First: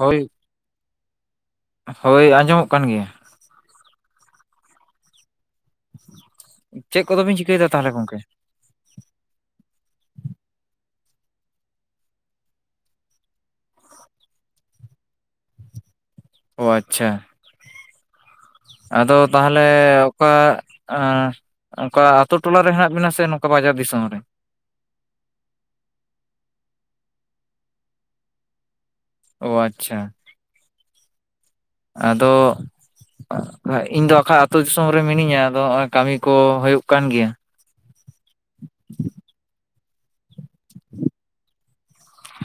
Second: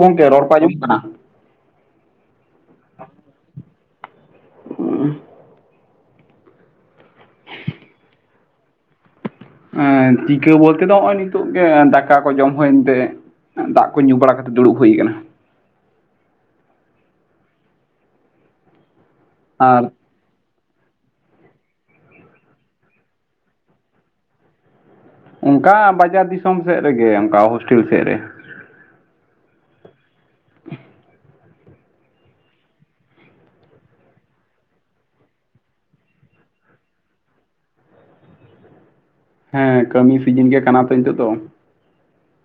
ᱜᱚᱝᱠᱮ ᱨᱚᱲ ᱠᱚ ᱟᱸᱡᱚᱢᱚᱜ ᱠᱟᱱᱟ ᱦᱳᱭ ᱟᱸᱡᱚᱢᱚᱜ ᱠᱟᱱ ᱜᱮᱭᱟ ᱪᱮᱫ ᱠᱚᱫᱚᱵᱤᱱ ᱪᱤᱠᱟᱹᱭ ᱫᱟ ᱛᱟᱦᱚᱞᱮ ᱜᱚᱝᱠᱮ ᱮᱸ ᱪᱤᱠᱟᱹ ᱵᱚᱞᱛᱮ ᱫᱚ ᱱᱚᱜᱼᱚᱭ ᱱᱤᱛᱚᱜ ᱜᱮ ᱫᱟᱠᱟ ᱠᱚ ᱡᱚᱢ ᱦᱩᱭᱮᱱᱛᱮ ᱫᱟᱜ ᱠᱚ ᱧᱩ ᱵᱟᱲᱟ ᱠᱟᱛᱮᱫ ᱫᱩᱲᱩᱵ ᱦᱩᱭ ᱟᱠᱟᱱᱟ ᱚ ᱟᱪᱪᱷᱟ ᱟᱫᱚ ᱛᱟᱦᱚᱞᱮ ᱟᱨ ᱚᱠᱟ ᱮ ᱚᱱᱠᱟ ᱟᱛᱳ ᱴᱚᱞᱟᱨᱮ ᱦᱮᱱᱟᱜ ᱵᱮᱱᱟ ᱥᱮ ᱱᱚᱝᱠᱟ ᱵᱟᱡᱟᱨ ᱫᱤᱥᱚᱢ ᱨᱮ ᱚᱱᱠᱟ ᱵᱟᱡᱟᱨ ᱫᱤᱥᱚᱢ ᱥᱮᱫ ᱨᱮᱜᱮ ᱚᱱᱠᱟ ᱦᱳᱥᱴᱮᱞ ᱥᱮᱫ ᱨᱮ ᱚ ᱟᱪᱪᱷᱟ ᱟᱫᱚ ᱤᱧ ᱫᱚ ᱠᱷᱟᱡ ᱟᱹᱛᱩ ᱫᱤᱥᱚᱢ ᱨᱮ ᱢᱤᱱᱟᱹᱧᱟ ᱟᱫᱚ ᱱᱚᱜᱼᱚᱭ ᱠᱟᱹᱢᱤ ᱠᱚ ᱦᱩᱭᱩᱜ ᱠᱟᱱ ᱜᱮᱭᱟ ᱦᱮᱸ ᱠᱟᱹᱢᱤ ᱥᱤᱡᱤᱱ ᱜᱮ ᱠᱟᱱᱟ ᱛᱚ ᱱᱤᱛᱳᱜ ᱫᱚ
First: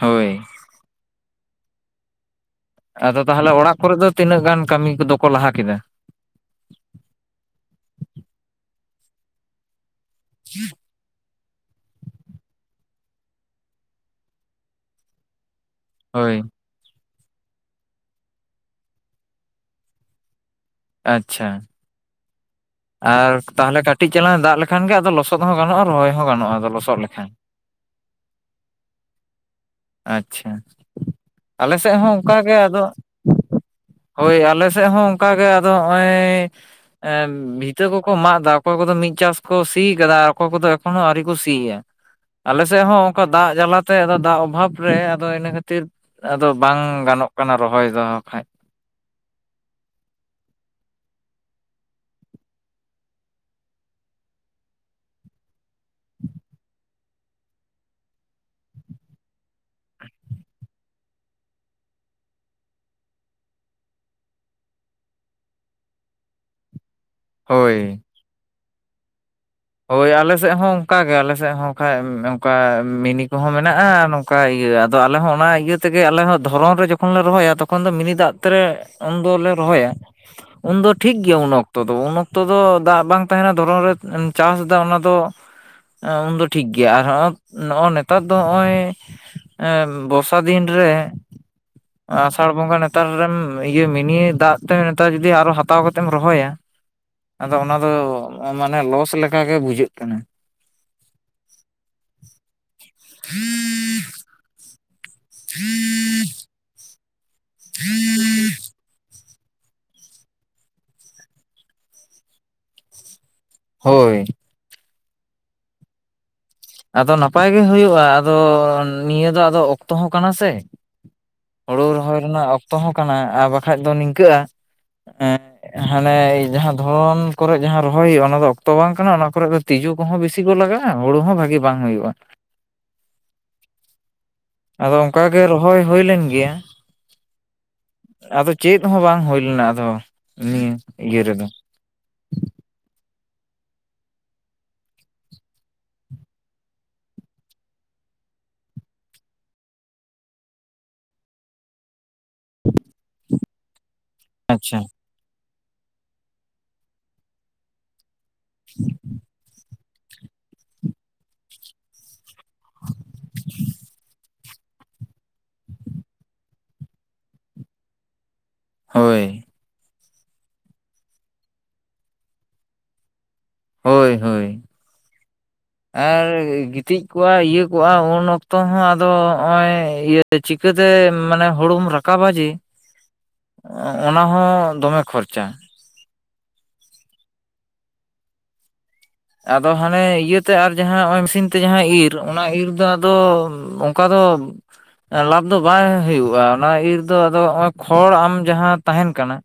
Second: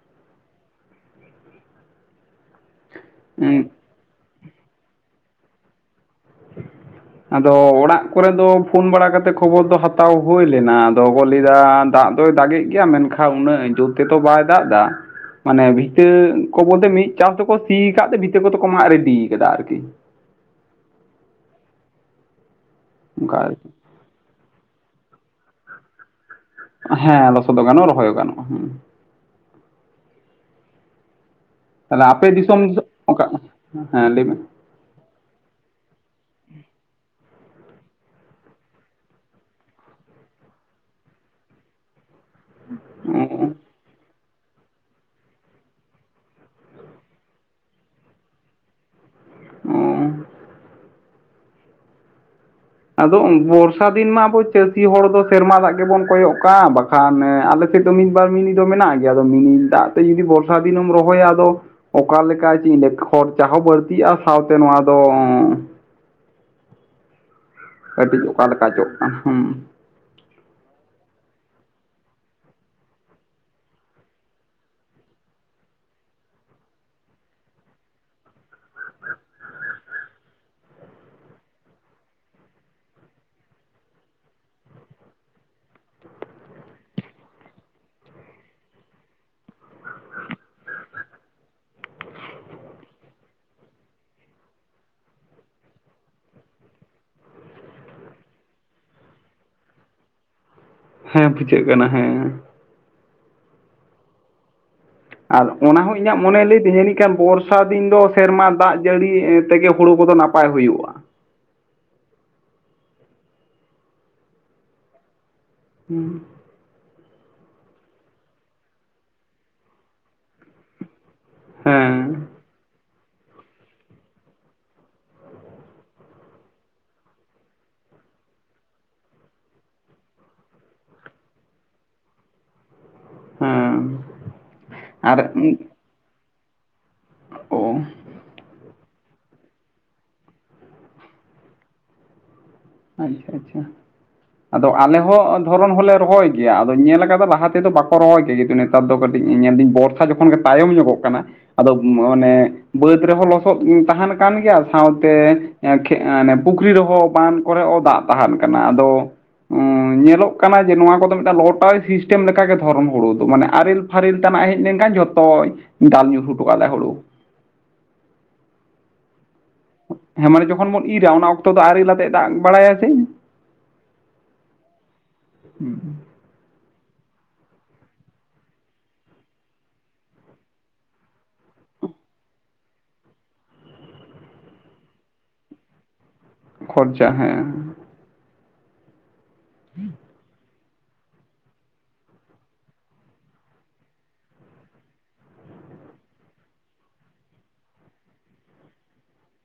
ᱦᱳᱭ ᱟᱫᱚ ᱛᱟᱦᱚᱞᱮ ᱩᱸ ᱚᱲᱟᱜ ᱠᱚᱨᱮ ᱫᱚ ᱛᱤᱱᱟᱹᱜ ᱜᱟᱱ ᱠᱟᱹᱢᱤ ᱠᱚᱫᱚ ᱠᱚ ᱞᱟᱦᱟ ᱠᱮᱫᱟ ᱟᱫᱚ ᱚᱲᱟᱜ ᱠᱚᱨᱮ ᱫᱚ ᱯᱷᱳᱱ ᱵᱟᱲᱟ ᱠᱟᱛᱮ ᱠᱷᱚᱵᱚᱨ ᱫᱚ ᱦᱟᱛᱟᱣ ᱦᱩᱭ ᱞᱮᱱᱟ ᱫᱚᱜᱚ ᱞᱟᱹᱭ ᱮᱫᱟ ᱫᱟᱜ ᱫᱚᱭ ᱫᱟᱜᱮᱜ ᱜᱮᱭᱟ ᱢᱮᱱᱠᱷᱟᱱ ᱩᱱᱟᱹᱜ ᱡᱩᱨ ᱛᱮᱫᱚ ᱵᱟᱭ ᱫᱟᱜ ᱫᱟ ᱢᱟᱱᱮ ᱵᱷᱤᱛᱟᱹ ᱦᱳᱭ ᱠᱚ ᱵᱚᱞᱛᱮ ᱢᱤᱫ ᱪᱟᱥ ᱫᱚᱠᱚ ᱥᱤ ᱟᱠᱟᱫ ᱛᱮ ᱵᱷᱤᱛᱟᱹ ᱠᱚᱫᱚ ᱠᱚ ᱢᱟᱜ ᱨᱮᱰᱤ ᱠᱟᱫᱟ ᱟᱨᱠᱤ ᱟᱪᱪᱷᱟ ᱟᱨ ᱚᱱᱠᱟ ᱟᱨᱠᱤ ᱛᱟᱦᱚᱞᱮ ᱠᱟᱹᱴᱤᱡ ᱪᱮᱞᱟᱝ ᱫᱟᱜ ᱞᱮᱠᱷᱟᱱ ᱜᱮ ᱟᱫᱚ ᱞᱚᱥᱚᱫ ᱦᱚᱸ ᱜᱟᱱᱚᱜᱼᱟ ᱨᱚᱦᱚᱭ ᱦᱚᱸ ᱜᱟᱱᱚᱜᱼᱟ ᱞᱚᱥᱚᱫ ᱞᱮᱠᱷᱟᱱ ᱦᱮᱸ ᱞᱚᱥᱚᱫ ᱦᱚ ᱜᱟᱱᱚᱜᱼᱟ ᱨᱚᱦᱚᱭ ᱜᱟᱱᱚᱜᱼᱟ ᱦᱮᱸ ᱟᱪᱪᱷᱟ ᱟᱞᱮ ᱥᱮᱫ ᱛᱟᱦᱚᱞᱮ ᱦᱚᱸ ᱟᱯᱮ ᱚᱱᱠᱟ ᱜᱮ ᱫᱤᱥᱚᱢ ᱫᱚ ᱟᱫᱚ ᱚᱠᱟ ᱦᱮᱸ ᱞᱟᱹᱭ ᱢᱮ ᱦᱳᱭ ᱟᱞᱮ ᱥᱮᱫ ᱦᱚᱸ ᱚᱱᱠᱟ ᱜᱮ ᱟᱫᱚ ᱱᱚᱜᱼᱚᱭ ᱮ ᱵᱷᱤ ᱤᱛᱟᱹ ᱠᱚᱠᱚ ᱢᱟᱜ ᱮᱫᱟ ᱚᱠᱚᱭ ᱠᱚᱫᱚ ᱢᱤᱫ ᱪᱟᱥ ᱠᱚ ᱥᱤ ᱠᱟᱫᱟ ᱟᱨ ᱚᱠᱚᱭ ᱠᱚᱫᱚ ᱮᱠᱷᱚᱱᱳ ᱟᱹᱣᱨᱤ ᱠᱚ ᱥᱤᱭᱟ ᱟᱞᱮᱥᱮᱫ ᱦᱚᱸ ᱚᱱᱠᱟ ᱫᱟᱜ ᱡᱟᱞᱟ ᱛᱮ ᱮᱫᱚ ᱫᱟᱜ ᱚᱵᱷᱟᱵᱽ ᱨᱮ ᱟᱫᱚ ᱤᱱᱟᱹ ᱠᱷᱟᱹᱛᱤᱨ ᱟᱫᱚ ᱵᱟᱝ ᱜᱟᱱᱚᱜ ᱠᱟᱱᱟ ᱨᱚᱦᱚᱭ ᱫᱚ ᱠᱷᱟᱡ ᱚ ᱟᱫᱚ ᱵᱚᱨᱥᱟ ᱫᱤᱱ ᱢᱟ ᱟᱵᱚ ᱪᱟᱹᱥᱤ ᱦᱚᱲ ᱫᱚ ᱥᱮᱨᱢᱟ ᱫᱟᱜ ᱜᱮᱵᱚᱱ ᱠᱚᱭᱚᱜ ᱠᱟᱜ ᱟ ᱠᱷᱟᱱ ᱟᱞᱮ ᱥᱮᱫ ᱫᱚ ᱢᱤᱫ ᱵᱟᱨ ᱢᱤᱱᱤ ᱫᱚ ᱢᱮᱱᱟᱜ ᱜᱮᱭᱟ ᱟᱫᱚ ᱢᱤᱱᱤ ᱫᱟᱜ ᱛᱮ ᱡᱩᱫᱤ ᱵᱚᱨᱥᱟ ᱫᱤᱱᱮᱢ ᱨᱚᱦᱚᱭᱟ ᱟᱫᱚ ᱚᱠᱟ ᱞᱮ ᱞᱮᱠᱟ ᱪᱮᱫ ᱤᱧ ᱞᱟᱹᱭᱟ ᱠᱷᱚᱨᱪᱟ ᱦᱚᱸ ᱵᱟᱹᱲᱛᱤᱜᱼᱟ ᱥᱟᱶᱛᱮ ᱱᱚᱣᱟ ᱫᱚ ᱦᱳᱭ ᱠᱟᱹᱴᱤᱡ ᱚᱠᱟ ᱞᱮᱠᱟ ᱪᱚ ᱦᱳᱭ ᱟᱞᱮ ᱥᱮᱫ ᱦᱚᱸ ᱚᱱᱠᱟ ᱜᱮ ᱟᱞᱮ ᱥᱮᱫ ᱦᱚᱸ ᱠᱷᱟᱡ ᱚᱱᱠᱟ ᱢᱤᱱᱤ ᱠᱚᱦᱚᱸ ᱢᱮᱱᱟᱜᱼᱟ ᱚᱱᱠᱟ ᱤᱭᱟᱹ ᱟᱫᱚ ᱟᱞᱮ ᱦᱚᱸ ᱚᱱᱟ ᱤᱭᱟᱹ ᱛᱮᱜᱮ ᱟᱞᱮ ᱦᱚᱸ ᱫᱷᱚᱨᱚᱢ ᱨᱮ ᱡᱚᱠᱷᱚᱱ ᱞᱮ ᱨᱚᱦᱚᱭᱟ ᱛᱚᱠᱷᱚᱱ ᱫᱚ ᱢᱤᱱᱤ ᱫᱟᱜ ᱛᱮᱞᱮ ᱩᱱ ᱫᱚᱞᱮ ᱨᱚᱦᱚᱭᱟ ᱩᱱᱫᱚ ᱴᱷᱤᱠ ᱜᱮᱭᱟ ᱩᱱ ᱚᱠᱛᱚ ᱫᱚ ᱩᱱ ᱚᱠᱛᱚ ᱫᱚ ᱫᱟᱜ ᱵᱟᱝ ᱛᱟᱦᱮᱱᱟ ᱫᱷᱚᱨᱚᱱ ᱨᱮ ᱪᱟᱥ ᱫᱟ ᱚᱱᱟ ᱫᱚ ᱩᱱᱫᱚ ᱴᱷᱤᱠ ᱜᱮᱭᱟ ᱟᱨ ᱱᱚᱜᱚᱭ ᱱᱮᱛᱟᱨ ᱫᱚ ᱱᱚᱜᱼᱚᱭ ᱮᱸ ᱵᱚᱨᱥᱟ ᱫᱤᱱ ᱨᱮ [inaudible] ᱟᱥᱟᱲ ᱵᱚᱸᱜᱟ ᱱᱮᱛᱟᱨ ᱨᱮᱢ ᱤᱭᱟᱹ ᱢᱤᱱᱤ ᱫᱟᱜ ᱛᱮ ᱱᱮᱛᱟᱨ ᱡᱩᱫᱤ ᱟᱨᱚ ᱦᱟᱛᱟᱣ ᱠᱟᱛᱮᱢ ᱨᱚᱦᱚᱭᱟ ᱟᱫᱚ ᱚᱱᱟᱫᱚ ᱢᱟᱱᱮ ᱞᱚᱥ ᱞᱮᱠᱟᱜᱮ ᱵᱩᱡᱷᱟᱹᱜ ᱠᱟᱱᱟ ᱦᱮ ᱯᱩᱡᱟᱹᱜ ᱠᱟᱱᱟ ᱦᱮ [inaudible] ᱟᱨ ᱚᱱᱟ ᱦᱚᱸ ᱤᱧᱟᱹᱜ ᱢᱚᱱᱮ ᱞᱟᱹᱭ ᱛᱤᱧᱟ ᱡᱟᱱᱤ ᱠᱷᱟᱱ ᱵᱚᱨᱥᱟ ᱫᱤᱱ ᱫᱚ ᱥᱮᱨᱢᱟ ᱫᱟᱜ ᱡᱟᱹᱲᱤ ᱛᱮᱜᱮ ᱦᱩᱲᱩ ᱠᱚᱫᱚ ᱱᱟᱯᱟᱭ ᱦᱩᱭᱩᱜᱼᱟ ᱦᱳᱭ [unintelligible] ᱟᱫᱚ ᱱᱟᱯᱟᱭ ᱜᱮ ᱦᱩᱭᱩᱜᱼᱟ ᱟᱫᱚ ᱱᱤᱭᱟᱹ ᱫᱚ ᱟᱫᱚ ᱚᱠᱛᱚ ᱦᱚᱸ ᱠᱟᱱᱟ ᱥᱮ ᱦᱩᱲᱩ ᱨᱚᱦᱚᱭ ᱦᱮᱸ ᱨᱮᱱᱟᱜ ᱚᱠᱛᱚ ᱦᱚᱸ ᱠᱟᱱᱟ ᱟᱨ ᱵᱟᱠᱷᱟᱡ ᱫᱚ ᱱᱤᱝᱠᱟᱹᱜᱼᱟ ᱦᱟᱱᱮ ᱡᱟᱦᱟᱸ ᱫᱷᱚᱨᱚᱱ ᱠᱚᱨᱮ ᱡᱟᱦᱟᱸ ᱨᱚᱦᱚᱭ ᱦᱩᱭᱩᱜᱼᱟ ᱚᱱᱟ ᱫᱚ ᱚᱠᱛᱚ ᱵᱟᱝ ᱠᱟᱱᱟ ᱚᱱᱟ ᱠᱚᱨᱮ ᱫᱚ ᱛᱤᱡᱩ ᱠᱚᱦᱚᱸ ᱵᱮᱥᱤ ᱠᱚ ᱞᱟᱜᱟᱜᱼᱟ ᱦᱩᱲᱩ ᱦᱚᱸ ᱵᱷᱟᱜᱤ ᱵᱟᱝ ᱦᱩᱭᱩᱜᱼᱟ ᱦᱮᱸ ᱟᱫᱚ ᱚᱱᱠᱟ ᱟᱨ ᱜᱮ ᱨᱚᱦᱚᱭ ᱦᱩᱭ ᱞᱮᱱ ᱜᱮᱭᱟ [unintelligible] ᱟᱫᱚ ᱪᱮᱫ ᱦᱚᱸ ᱵᱟᱝ ᱦᱩᱭ ᱞᱮᱱᱟ ᱟᱫᱚ ᱱᱤᱭᱟᱹ ᱤᱭᱟ ᱨᱮᱫᱚ ᱟᱪᱪᱷᱟ ᱟᱪᱪᱷᱟ ᱟᱫᱚ ᱟᱞᱮ ᱦᱚᱸ ᱫᱷᱚᱨᱚᱱ ᱦᱚᱞᱮ ᱨᱚᱦᱚᱭ ᱜᱮᱭᱟ ᱟᱫᱚ ᱧᱮᱞ ᱠᱟᱫᱟ ᱞᱟᱦᱟ ᱛᱮᱫᱚ ᱵᱟᱠᱚ ᱨᱚᱦᱚᱭ ᱜᱮᱭᱟ ᱱᱮᱛᱟᱨ ᱫᱚ ᱠᱟᱹᱴᱤᱡ ᱧᱮᱞ ᱫᱟᱹᱧ ᱵᱚᱨᱥᱟ ᱡᱚᱠᱷᱚᱱ ᱜᱮ ᱛᱟᱭᱚᱢ ᱧᱚᱜᱚᱜ ᱠᱟᱱᱟ ᱟᱫᱚ ᱢᱟᱱᱮ ᱵᱟᱹᱫᱽ ᱨᱮᱦᱚᱸ ᱞᱚᱥᱚᱫ ᱛᱟᱦᱮᱱ ᱠᱟᱱ ᱜᱮᱭᱟ ᱟᱪᱪᱷᱟ ᱥᱟᱶᱛᱮ ᱮ ᱯᱩᱠᱷᱨᱤ ᱨᱮᱦᱚᱸ ᱵᱟᱸᱫ ᱠᱚᱨᱮ ᱦᱚᱸ ᱫᱟᱜ ᱛᱟᱦᱮᱱ ᱠᱟᱱᱟ ᱟᱫᱚ ᱧᱮᱞᱚᱜ ᱠᱟᱱᱟ ᱡᱮ ᱱᱚᱣᱟ ᱠᱚᱫᱚ ᱢᱤᱫᱴᱟᱝ ᱞᱚᱴᱟ ᱥᱤᱥᱴᱮᱢ ᱞᱮᱠᱟᱜᱮ ᱫᱷᱚᱨᱚᱢ ᱦᱩᱲᱩ ᱫᱚ ᱢᱟᱱᱮ ᱟᱨᱮᱞ ᱯᱷᱟᱨᱤᱞ ᱛᱮᱱᱟᱜ ᱦᱮᱡ ᱞᱮᱱᱠᱷᱟᱱ ᱡᱷᱚᱛᱚ ᱰᱟᱞ ᱧᱩᱨᱦᱩ ᱴᱚᱠᱟ ᱟᱞᱮ ᱦᱩᱲᱩ ᱦᱳᱭ ᱦᱮᱸ ᱢᱟᱱᱮ ᱡᱚᱠᱷᱚᱱ ᱵᱚᱱ ᱤᱨᱟ ᱚᱱᱟ ᱚᱠᱛᱚ ᱫᱚ ᱟᱨᱮᱞ ᱟᱛᱮ ᱫᱟᱜ ᱵᱟᱲᱟᱭ ᱥᱮ ᱦᱳᱭ ᱦᱳᱭ [unintelligible] ᱟᱨ ᱜᱤᱛᱤᱡ ᱠᱚᱜᱼᱟ ᱤᱭᱟᱹ ᱠᱚᱜᱼᱟ ᱩᱱ ᱚᱠᱛᱚ ᱦᱚᱸ ᱟᱫᱚ ᱱᱚᱜᱼᱚᱭ ᱤᱭᱟᱹ ᱪᱤᱠᱟᱹᱛᱮ ᱢᱟᱱᱮ ᱦᱩᱲᱩᱢ ᱨᱟᱠᱟᱵᱟ ᱡᱮ [inaudible] ᱚᱱᱟ ᱦᱚᱸ ᱫᱚᱢᱮ ᱠᱷᱚᱨᱪᱟ ᱠᱷᱚᱨᱪᱟ ᱦᱮᱸ ᱟᱫᱚ ᱦᱟᱱᱮ ᱤᱭᱟᱹ ᱛᱮ ᱟᱨ ᱡᱟᱦᱟᱸ ᱱᱚᱜᱚᱭ ᱢᱮᱥᱤᱱ ᱛᱮ ᱡᱟᱦᱟᱸ ᱤᱨ ᱚᱱᱟ ᱤᱨ ᱫᱚ ᱟᱫᱚ ᱚᱱᱠᱟ ᱫᱚ ᱞᱟᱵᱷ ᱫᱚ ᱵᱟᱭ ᱦᱩᱭᱩᱜᱼᱟ ᱚᱱᱟ ᱤᱨ ᱫᱚ ᱟᱫᱚ ᱱᱚᱜᱼᱚᱭ ᱠᱷᱚᱲ ᱟᱢ ᱡᱟᱦᱟᱸ ᱛᱟᱦᱮᱱ ᱠᱟᱱᱟ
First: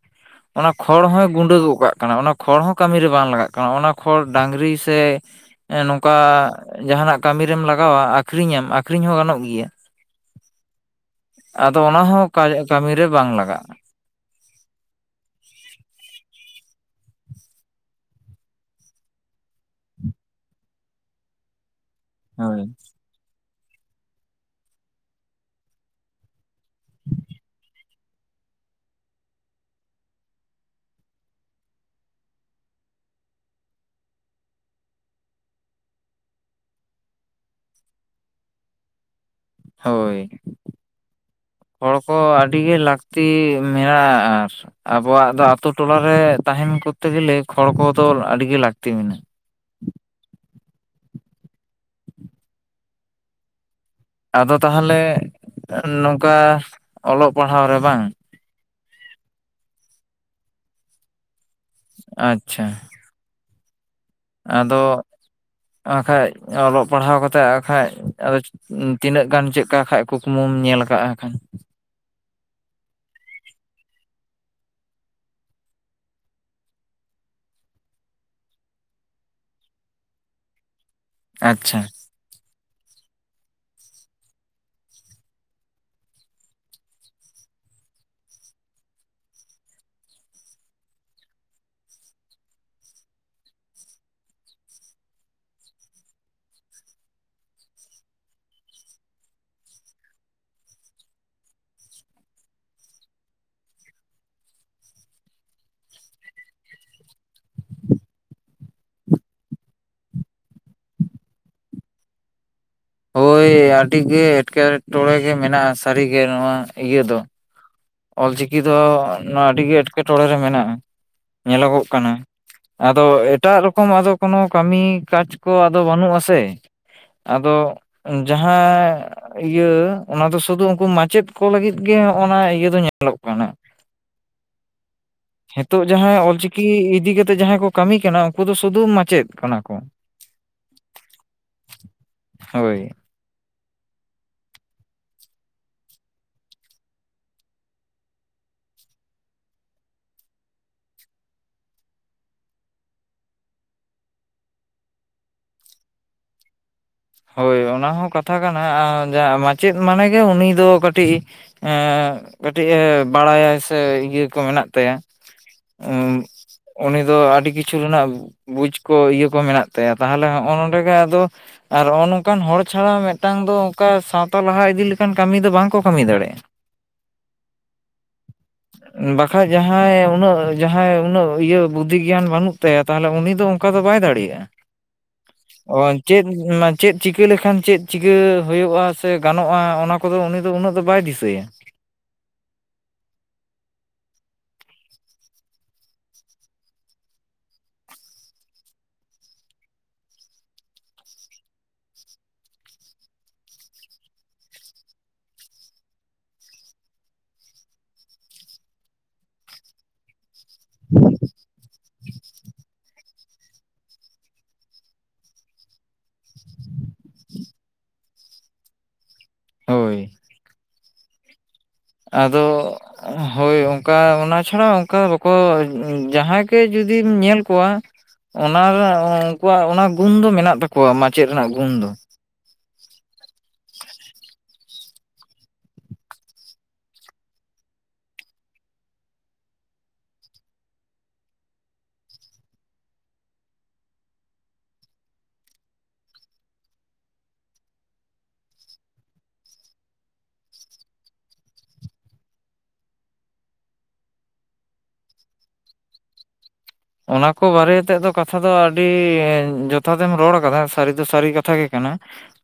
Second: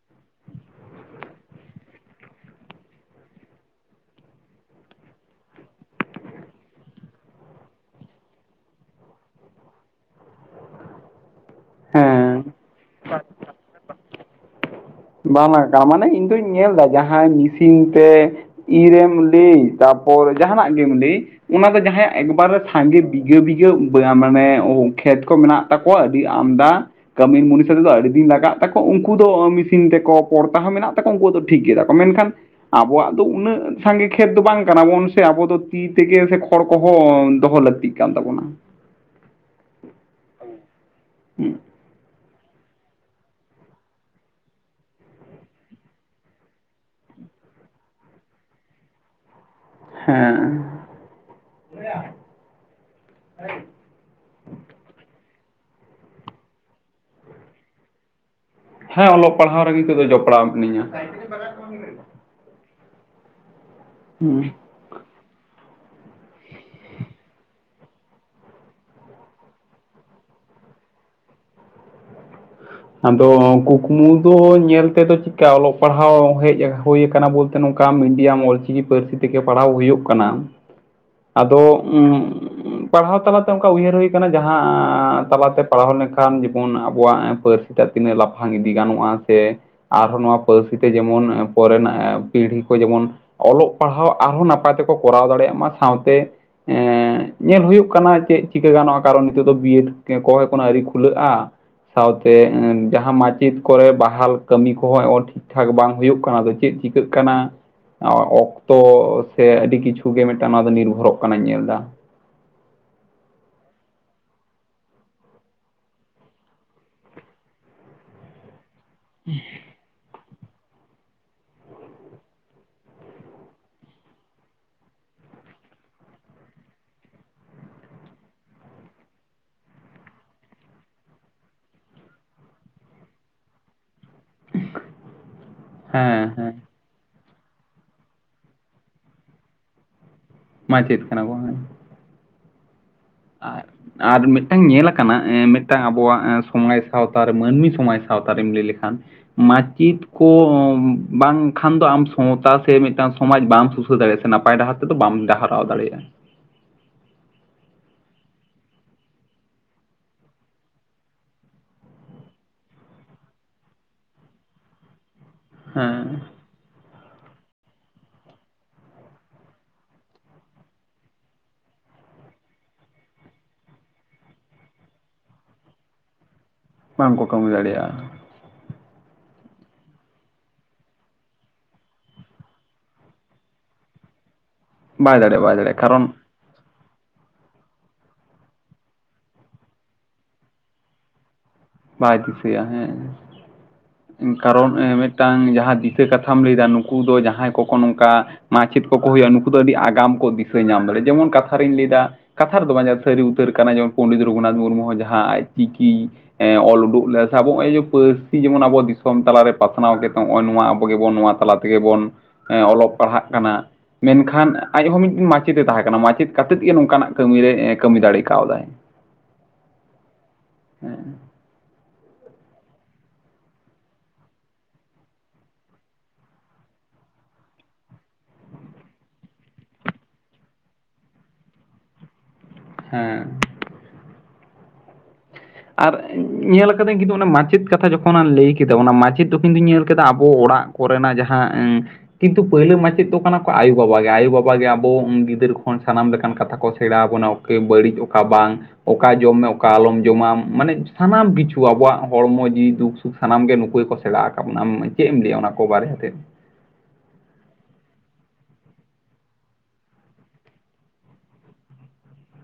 ᱚᱱᱟ ᱠᱷᱚᱲ ᱦᱚᱸᱭ ᱜᱩᱸᱰᱟᱹ ᱜᱚᱜ ᱠᱟᱜ ᱠᱟᱱᱟ ᱚᱱᱟ ᱠᱷᱚᱲ ᱦᱚᱸ ᱠᱟᱹᱢᱤ ᱨᱮ ᱵᱟᱝ ᱞᱟᱜᱟᱜ ᱠᱟᱱᱟ ᱚᱱᱟ ᱠᱷᱚᱲ ᱰᱟᱝᱨᱤ ᱥᱮ ᱱᱚᱝᱠᱟ ᱡᱟᱦᱟᱱᱟᱜ ᱠᱟᱹᱢᱤ ᱨᱮᱢ ᱞᱟᱜᱟᱣᱟ ᱟᱠᱷᱨᱤᱧᱟᱢ ᱟᱠᱷᱨᱤᱧ ᱦᱚᱸ ᱜᱟᱱᱚᱜ ᱜᱮᱭᱟ [inaudible] ᱟᱫᱚ ᱚᱱᱟ ᱦᱚᱸ ᱦᱮᱸ ᱠᱟᱹᱢᱤᱨᱮ ᱵᱟᱝ ᱞᱟᱜᱟᱜᱼᱟ ᱵᱟᱝ ᱞᱟᱜᱟᱠᱟᱱᱟ ᱢᱟᱱᱮ ᱤᱧ ᱫᱩᱧ ᱧᱮᱞ ᱮᱫᱟ ᱡᱟᱦᱟᱸᱭ ᱢᱮᱥᱤᱱ ᱛᱮ ᱤᱨᱮᱢ ᱞᱟᱹᱭ ᱛᱟᱯᱚᱨ ᱡᱟᱦᱟᱱᱟᱜ ᱜᱮᱢ ᱞᱟᱹᱭ ᱚᱱᱟ ᱫᱚ ᱡᱟᱦᱟᱸᱭᱟᱜ ᱮᱠᱵᱟᱨ ᱨᱮ ᱦᱳᱭ ᱥᱟᱸᱜᱮ ᱵᱤᱜᱷᱟᱹ ᱵᱤᱜᱷᱟᱹ ᱢᱟᱱᱮ ᱠᱷᱮᱛ ᱠᱚ ᱢᱮᱱᱟᱜ ᱛᱟᱠᱚᱣᱟ ᱟᱹᱰᱤ ᱟᱢᱫᱟ ᱠᱟᱹᱢᱤ ᱢᱩᱱᱤᱥ ᱨᱮᱫᱚ ᱟᱹᱰᱤᱫᱤᱱ ᱞᱟᱜᱟᱜ ᱛᱟᱠᱚ ᱩᱱᱠᱩ ᱫᱚ ᱢᱤᱥᱤᱱ ᱛᱮᱠᱚ ᱯᱚᱲᱛᱟ ᱦᱚᱸ ᱢᱮᱱᱟᱜ ᱛᱟᱠᱚᱣᱟ ᱩᱱᱠᱩ ᱫᱚ ᱴᱷᱤᱠ ᱜᱮ ᱛᱟ ᱠᱚ ᱢᱮᱱᱠᱷᱟᱱ ᱟᱵᱚᱣᱟᱜ ᱫᱚ ᱩᱱᱟᱹᱜ ᱥᱟᱸᱜᱮ ᱠᱷᱮᱛ ᱫᱚ ᱵᱟᱝ ᱠᱟᱱᱟᱵᱚᱱ ᱥᱮ ᱟᱵᱚ ᱫᱚ ᱛᱤ ᱛᱮᱜᱮ ᱥᱮ ᱠᱷᱚᱲ ᱠᱚᱦᱚᱸ ᱫᱚᱦᱚ ᱞᱟᱹᱠᱛᱤᱜ ᱠᱟᱱ ᱛᱟᱵᱚᱱᱟ ᱦᱳᱭ ᱦᱚᱲ ᱠᱚ ᱟᱹᱰᱤ ᱜᱮ ᱞᱟᱹᱠᱛᱤ ᱢᱮᱱᱟᱜ-ᱟ ᱟᱨ ᱟᱵᱚᱣᱟᱜ ᱫᱚ ᱟᱛᱩ ᱴᱚᱞᱟᱨᱮ ᱛᱟᱦᱮᱱ ᱠᱚᱨᱛᱮ ᱜᱮᱞᱮ ᱠᱷᱚᱲ ᱠᱚᱫᱚ ᱟᱹᱰᱤ ᱜᱮ ᱞᱟᱹᱠᱛᱤ ᱢᱮᱱᱟᱜ-ᱟ ᱦᱮᱸ ᱟᱫᱚ ᱛᱟᱦᱚᱞᱮ ᱱᱚᱝᱠᱟ ᱚᱞᱚᱜ ᱯᱟᱲᱦᱟᱣ ᱨᱮ ᱵᱟᱝ ᱦᱮᱸ ᱚᱞᱚᱜ ᱯᱟᱲᱦᱟᱣ ᱨᱮᱜᱮ ᱛᱮᱫᱚ ᱡᱚᱯᱲᱟᱣ ᱢᱤᱱᱟᱹᱧᱟ ᱵᱟᱨᱭᱟ ᱠᱷᱚᱱ ᱜᱮ ᱟᱪᱪᱷᱟ ᱦᱩᱸ ᱟᱫᱚ ᱠᱷᱟᱡ ᱚᱞᱚᱜ ᱯᱟᱲᱦᱟᱣ ᱠᱟᱛᱮᱫ ᱠᱷᱟᱡ ᱟᱫᱚ ᱛᱤᱱᱟᱹᱜ ᱜᱟᱱ ᱪᱮᱫ ᱠᱷᱟᱡ ᱠᱩᱠᱢᱩᱢ ᱧᱮᱞ ᱟᱠᱟᱜ-ᱟ ᱠᱷᱟᱱ ᱟᱫᱚ ᱠᱩᱠᱢᱩ ᱫᱚ ᱧᱮᱞ ᱛᱮᱫᱚ ᱪᱮᱫᱠᱟ ᱚᱞᱚᱜ ᱯᱟᱲᱦᱟᱣ ᱦᱮᱡ ᱦᱩᱭ ᱟᱠᱟᱱᱟ ᱵᱚᱞᱛᱮ ᱱᱚᱝᱠᱟ ᱢᱤᱰᱤᱭᱟᱢ ᱚᱞᱪᱤᱠᱤ ᱯᱟᱹᱨᱥᱤ ᱛᱮᱜᱮ ᱯᱟᱲᱦᱟᱣ ᱦᱩᱭᱩᱜ ᱠᱟᱱᱟ ᱟᱪᱪᱷᱟ ᱟᱫᱚ ᱯᱟᱲᱦᱟᱣ ᱛᱟᱞᱟᱛᱮ ᱚᱱᱠᱟ ᱩᱭᱦᱟᱹᱨ ᱦᱩᱭ ᱟᱠᱟᱱᱟ ᱡᱟᱦᱟᱸ ᱛᱟᱞᱟᱛᱮ ᱯᱟᱲᱦᱟᱣ ᱞᱮᱱᱠᱷᱟᱱ ᱡᱮᱢᱚᱱ ᱟᱵᱚᱣᱟᱜ ᱯᱟᱹᱨᱥᱤ ᱮᱴᱟᱜ ᱛᱤᱱᱟᱹᱜ ᱞᱟᱯᱷᱟᱝ ᱤᱫᱤ ᱜᱟᱱᱚᱜ-ᱟ ᱥᱮ ᱟᱨᱦᱚᱸ ᱱᱚᱣᱟ ᱯᱟᱹᱨᱥᱤ ᱛᱮ ᱡᱮᱢᱚᱱ ᱯᱚᱨᱮᱱ ᱯᱤᱲᱦᱤ ᱠᱚ ᱡᱮᱢᱚᱱ ᱚᱞᱚᱜ ᱯᱟᱲᱦᱟᱣ ᱟᱨᱦᱚᱸ ᱱᱟᱯᱟᱭ ᱛᱮᱠᱚ ᱠᱚᱨᱟᱣ ᱫᱟᱲᱮᱭᱟᱜ ᱢᱟ ᱥᱟᱶᱛᱮ ᱧᱮᱞ ᱦᱩᱭᱩᱜ ᱠᱟᱱᱟ ᱪᱮᱫ ᱪᱤᱠᱟᱹ ᱜᱟᱱᱚᱜ-ᱟ ᱠᱟᱨᱚᱱ ᱱᱤᱛᱚᱜ ᱫᱚ ᱵᱤᱭᱮᱰ ᱠᱚ ᱟᱹᱣᱨᱤ ᱠᱷᱩᱞᱟᱹᱜ-ᱟ ᱥᱟᱶᱛᱮ ᱡᱟᱦᱟᱸ ᱢᱟᱪᱮᱫ ᱠᱚᱨᱮ ᱵᱟᱦᱟᱞ ᱠᱟᱹᱢᱤ ᱠᱚᱦᱚᱸ ᱚ ᱴᱷᱤᱠ ᱴᱷᱤᱠ ᱴᱷᱟᱠ ᱵᱟᱝ ᱦᱩᱭᱩᱜ ᱠᱟᱱᱟ ᱟ ᱪᱮᱫ ᱪᱤᱠᱟᱹᱜ ᱠᱟᱱᱟ ᱚᱠᱛᱚ ᱥᱮ ᱟᱹᱰᱤ ᱠᱤᱪᱷᱩ ᱜᱮ ᱢᱤᱫᱴᱟᱝ ᱱᱚᱣᱟ ᱫᱚ ᱱᱤᱨᱵᱷᱚᱨᱚᱜ ᱠᱟᱱᱟᱧ ᱧᱮᱞ ᱮᱫᱟ ᱦᱳᱭ ᱟᱹᱰᱤᱜᱮ ᱮᱴᱠᱮᱴᱚᱬᱮ ᱜᱮ ᱢᱮᱱᱟᱜ-ᱟ ᱥᱟᱹᱨᱤᱜᱮ ᱱᱚᱣᱟ ᱤᱭᱟᱹ ᱫᱚ ᱚᱞᱪᱤᱠᱤ ᱫᱚ ᱱᱚᱣᱟ ᱟᱹᱰᱤᱜᱮ ᱮᱸᱴᱠᱮᱴᱚᱬᱮ ᱨᱮ ᱢᱮᱱᱟᱜ-ᱟ ᱧᱮᱞᱚᱜᱚᱜ ᱠᱟᱱᱟ ᱟᱫᱚ ᱮᱴᱟᱜ ᱨᱚᱠᱚᱢ ᱟᱫᱚ ᱠᱳᱱᱳ ᱠᱟᱹᱢᱤ ᱠᱟᱡᱽ ᱠᱚ ᱟᱫᱚ ᱵᱟᱹᱱᱩᱜ-ᱟ ᱥᱮ ᱟᱫᱚ ᱡᱟᱦᱟᱸ ᱤᱭᱟᱹ ᱚᱱᱟ ᱫᱚ ᱥᱩᱫᱷᱩ ᱩᱱᱠᱩ ᱢᱟᱪᱮᱫ ᱠᱚ ᱞᱟᱹᱜᱤᱫ ᱜᱮ ᱦᱚᱸᱜ ᱤᱭᱟᱹ ᱧᱮᱞᱚᱜ ᱠᱟᱱᱟ ᱱᱤᱛᱚᱜ ᱡᱟᱦᱟᱸᱭ ᱦᱮᱸ ᱦᱮᱸ ᱚᱞᱪᱤᱠᱤ ᱤᱫᱤ ᱠᱟᱛᱮ ᱡᱟᱦᱟᱸᱭ ᱠᱚ ᱠᱟᱹᱢᱤ ᱠᱟᱱᱟ ᱩᱱᱠᱩ ᱫᱚ ᱥᱩᱫᱩ ᱢᱟᱪᱮᱫ ᱠᱟᱱᱟ ᱠᱚ ᱢᱟᱪᱮᱫ ᱠᱟᱱᱟ ᱠᱚ ᱦᱮ ᱦᱳᱭ ᱟᱨ ᱟᱨ ᱢᱤᱫᱴᱟᱝ ᱧᱮᱞᱟ ᱟᱠᱟᱱᱟ ᱢᱤᱫᱴᱟᱝ ᱟᱵᱚᱣᱟᱜ ᱥᱚᱢᱟᱡᱽ ᱥᱟᱶᱛᱟ ᱨᱮ ᱢᱟᱹᱱᱢᱤ ᱥᱚᱢᱟᱡᱽ ᱥᱟᱶᱛᱟ ᱨᱮᱢ ᱞᱟᱹᱭ ᱞᱮᱠᱷᱟᱱ ᱢᱟᱪᱮᱫ ᱠᱚ ᱵᱟᱝᱠᱷᱟᱱ ᱫᱚ ᱟᱢ ᱥᱟᱶᱛᱟ ᱥᱮ ᱢᱤᱫᱴᱟᱝ ᱥᱚᱢᱟᱡᱽ ᱵᱟ ᱥᱩᱥᱷᱟᱹᱨ ᱫᱟᱲᱮᱭᱟᱜ-ᱟ ᱥᱮ ᱱᱟᱯᱟᱭ ᱰᱟᱦᱟᱨ ᱛᱮᱫᱚ ᱵᱟᱢ ᱰᱟᱦᱟᱨᱟᱣ ᱫᱟᱲᱮᱭᱟᱜ-ᱟ ᱦᱳᱭ ᱚᱱᱟ ᱦᱚᱸ ᱠᱟᱛᱷᱟ ᱠᱟᱱᱟ ᱡᱟᱦᱟᱸ ᱢᱟᱪᱮᱫ ᱢᱟᱱᱮ ᱜᱮ ᱩᱱᱤ ᱫᱚ ᱠᱟᱹᱴᱤᱡ ᱮ ᱠᱟᱹᱴᱤᱡ ᱮ ᱵᱟᱲᱟᱭᱟ ᱥᱮ ᱤᱭᱟᱹ ᱠᱚ ᱢᱮᱱᱟᱜ ᱛᱟᱭᱟ ᱦᱮᱸ ᱩᱱᱤ ᱫᱚ ᱟᱹᱰᱤ ᱠᱤᱪᱷᱩ ᱨᱮᱱᱟᱜ ᱵᱩᱡᱽ ᱠᱚ ᱤᱭᱟᱹ ᱠᱚ ᱢᱮᱱᱟᱜ ᱛᱟᱭᱟ ᱛᱟᱦᱚᱞᱮ ᱦᱚᱸᱜ-ᱚᱭ ᱱᱚᱸᱰᱮ ᱜᱮ ᱟᱫᱚ ᱟᱨ ᱱᱚᱜᱚ ᱱᱚᱝᱠᱟᱱ ᱦᱚᱲ ᱪᱷᱟᱲᱟ ᱢᱤᱫᱴᱟᱝ ᱫᱚ ᱚᱱᱠᱟ ᱥᱟᱶᱛᱟ ᱞᱟᱦᱟ ᱤᱫᱤ ᱞᱮᱠᱟᱱ ᱠᱟᱹᱢᱤ ᱫᱚ ᱵᱟᱝ ᱠᱚ ᱠᱟᱹᱢᱤ ᱫᱟᱲᱮᱭᱟᱜ-ᱟ ᱵᱟᱝᱠᱚ ᱠᱟᱹᱢᱤ ᱫᱟᱲᱮᱭᱟᱜ-ᱟ ᱵᱟᱠᱷᱟᱡ ᱡᱟᱦᱟᱸᱭ ᱩᱱᱟᱹᱜ ᱡᱟᱦᱟᱸᱭ ᱩᱱᱟᱹᱜ ᱤᱭᱟᱹ ᱵᱩᱫᱽᱫᱷᱤ ᱜᱮᱭᱟᱱ ᱵᱟᱹᱱᱩᱜ ᱛᱟᱭᱟ ᱛᱟᱦᱚᱞᱮ ᱩᱱᱤ ᱫᱚ ᱚᱱᱠᱟ ᱫᱚ ᱵᱟᱭ ᱫᱟᱲᱮᱭᱟᱜ-ᱟ ᱵᱟᱭ ᱫᱟᱲᱮᱭᱟᱜ-ᱟ ᱵᱟᱭ ᱫᱟᱲᱮᱭᱟᱜ-ᱟ ᱠᱟᱨᱚᱱ ᱪᱮᱫ ᱪᱤᱠᱟᱹ ᱞᱮᱠᱷᱟᱱ ᱪᱮᱫ ᱪᱤᱠᱟᱹ ᱦᱩᱭᱩᱜᱼᱟ ᱥᱮ ᱜᱟᱱᱚᱜᱼᱟ ᱚᱱᱟ ᱠᱚᱫᱚ ᱩᱱᱤ ᱫᱚ ᱩᱱᱟᱹᱜ ᱫᱚ ᱵᱟᱭ ᱫᱤᱥᱟᱹᱭᱟ ᱵᱟᱭ ᱫᱤᱥᱟᱹᱭᱟ ᱦᱮᱸ ᱠᱟᱨᱚᱱ ᱢᱤᱫᱴᱟᱝ ᱡᱟᱦᱟᱸ ᱫᱤᱥᱤᱟᱹ ᱠᱟᱛᱷᱟᱢ ᱞᱟᱹᱭᱟ ᱱᱩᱠᱩ ᱫᱚ ᱡᱟᱦᱟᱸᱭ ᱠᱚ ᱠᱚ ᱱᱚᱝᱠᱟ ᱢᱟᱪᱮᱫ ᱠᱚ ᱠᱚ ᱦᱩᱭᱩᱜᱼᱟ ᱱᱩᱠᱩ ᱫᱚ ᱟᱹᱰᱤ ᱟᱜᱟᱢ ᱠᱚ ᱫᱤᱥᱟᱹ ᱧᱟᱢ ᱫᱟᱲᱮᱭᱟᱜᱼᱟ ᱡᱮᱢᱚᱱ ᱠᱟᱛᱷᱟ ᱨᱤᱧ ᱞᱟᱹᱭᱫᱟ ᱠᱟᱛᱷᱟ ᱨᱮᱫᱚ ᱵᱟᱝ ᱡᱟᱦᱟ ᱥᱟᱹᱨᱤ ᱩᱛᱟᱹᱨ ᱠᱟᱱᱟ ᱡᱮᱢᱚᱱ ᱯᱚᱱᱰᱤᱛ ᱨᱚᱜᱷᱩᱱᱟᱛᱷ ᱢᱩᱨᱢᱩ ᱦᱚᱸ ᱡᱟᱦᱟᱸ ᱟᱡ ᱪᱤᱠᱤ ᱚᱞ ᱩᱰᱩᱠ ᱞᱮᱫ ᱥᱮ ᱟᱵᱚ ᱱᱚᱜᱼᱚᱭ ᱡᱮ ᱯᱟᱹᱨᱥᱤ ᱡᱮᱢᱚᱱ ᱟᱵᱚ ᱫᱤᱥᱚᱢ ᱛᱟᱞᱟ ᱨᱮ ᱯᱟᱥᱱᱟᱣ ᱠᱮᱫ ᱱᱚᱜᱼᱚᱭ ᱱᱚᱣᱟ ᱟᱵᱚ ᱜᱮᱵᱚᱱ ᱱᱚᱣᱟ ᱛᱟᱞᱟ ᱛᱮᱜᱮ ᱵᱚᱱ ᱚᱞᱚᱜ ᱯᱟᱲᱦᱟᱜ ᱠᱟᱱᱟ ᱢᱮᱱᱠᱷᱟᱱ ᱟᱡ ᱦᱚᱸ ᱢᱤᱫᱴᱮᱱ ᱢᱟᱪᱮᱫ ᱮ ᱛᱟᱦᱮᱸ ᱠᱟᱱᱟ ᱢᱟᱪᱮᱫ ᱠᱟᱛᱮᱫ ᱜᱮ ᱱᱚᱝᱠᱟᱱᱟᱜ ᱠᱟᱹᱢᱤ ᱨᱮ ᱠᱟᱹᱢᱤ ᱫᱟᱲᱮ ᱠᱟᱣᱫᱟᱭ ᱦᱳᱭ [unintelligible] ᱟᱫᱚ ᱦᱳᱭ ᱚᱱᱠᱟ ᱚᱱᱟ ᱪᱷᱟᱲᱟ ᱚᱱᱠᱟ ᱵᱟᱠᱚ ᱡᱟᱦᱟᱸᱭ ᱜᱮ ᱡᱩᱫᱤᱢ ᱧᱮᱞ ᱠᱚᱣᱟ ᱚᱱᱟ ᱩᱱᱠᱩᱣᱟᱜ ᱚᱱᱟ ᱜᱩᱱ ᱫᱚ ᱢᱮᱱᱟᱜ ᱛᱟᱠᱚᱣᱟ ᱢᱟᱪᱮᱫ ᱨᱮᱱᱟᱜ ᱜᱩᱱ ᱫᱚ ᱦᱮᱸ ᱟᱨ ᱧᱮᱞ ᱟᱠᱟᱫᱟᱹᱧ ᱠᱤᱱᱛᱩ ᱚᱱᱟ ᱢᱟᱪᱮᱫ ᱠᱟᱛᱷᱟ ᱡᱚᱠᱷᱚᱱᱢ ᱞᱟᱹᱭ ᱠᱮᱫᱟ ᱚᱱᱟ ᱢᱟᱪᱮᱫ ᱫᱚ ᱠᱤᱱᱛᱩᱧ ᱧᱮᱞ ᱠᱮᱫᱟ ᱟᱵᱚ ᱚᱲᱟᱜ ᱠᱚᱨᱮᱱᱟᱜ ᱡᱟᱦᱟᱸ ᱠᱤᱱᱛᱩ ᱯᱟᱹᱦᱞᱟᱹ ᱢᱟᱪᱮᱫ ᱫᱚ ᱠᱟᱱᱟ ᱠᱚ ᱟᱭᱳᱼᱵᱟᱵᱟ ᱜᱮ ᱟᱭᱳᱼᱵᱟᱵᱟ ᱜᱮ ᱟᱵᱚ ᱜᱤᱫᱟᱹᱨ ᱠᱷᱚᱱ ᱥᱟᱱᱟᱢ ᱞᱮᱠᱟᱱ ᱠᱟᱛᱷᱟ ᱠᱚ ᱥᱮᱬᱟᱣ ᱟᱵᱚᱱᱟ ᱵᱟᱹᱲᱤᱡ ᱚᱠᱟ ᱵᱟᱝ ᱚᱠᱟ ᱡᱚᱢ ᱢᱮ ᱚᱠᱟ ᱟᱞᱚᱢ ᱡᱚᱢᱟᱢ ᱢᱟᱱᱮ ᱥᱟᱱᱟᱢ ᱠᱤᱪᱷᱩ ᱟᱵᱚᱣᱟᱜ ᱦᱚᱲᱢᱚ ᱡᱤᱣᱤ ᱫᱩᱠ ᱥᱩᱠ ᱥᱟᱱᱟᱢ ᱜᱮ ᱱᱩᱠᱩ ᱜᱮ ᱠᱚ ᱥᱮᱬᱟ ᱟᱠᱟᱫ ᱵᱚᱱᱟ ᱪᱮᱫ ᱮᱢ ᱞᱟᱹᱭᱟ ᱚᱱᱟ ᱠᱚ ᱵᱟᱨᱮ ᱛᱮ ᱚᱱᱟ ᱠᱚ ᱵᱟᱨᱮ ᱛᱮᱫ ᱫᱚ ᱠᱟᱛᱷᱟ ᱫᱚ ᱟᱹᱰᱤ ᱡᱚᱛᱷᱟᱛ ᱮᱢ ᱨᱚᱲ ᱠᱟᱫᱟ ᱥᱟᱹᱨᱤ ᱫᱚ ᱥᱟᱹᱨᱤ ᱠᱟᱛᱷᱟ ᱜᱮ ᱠᱟᱱᱟ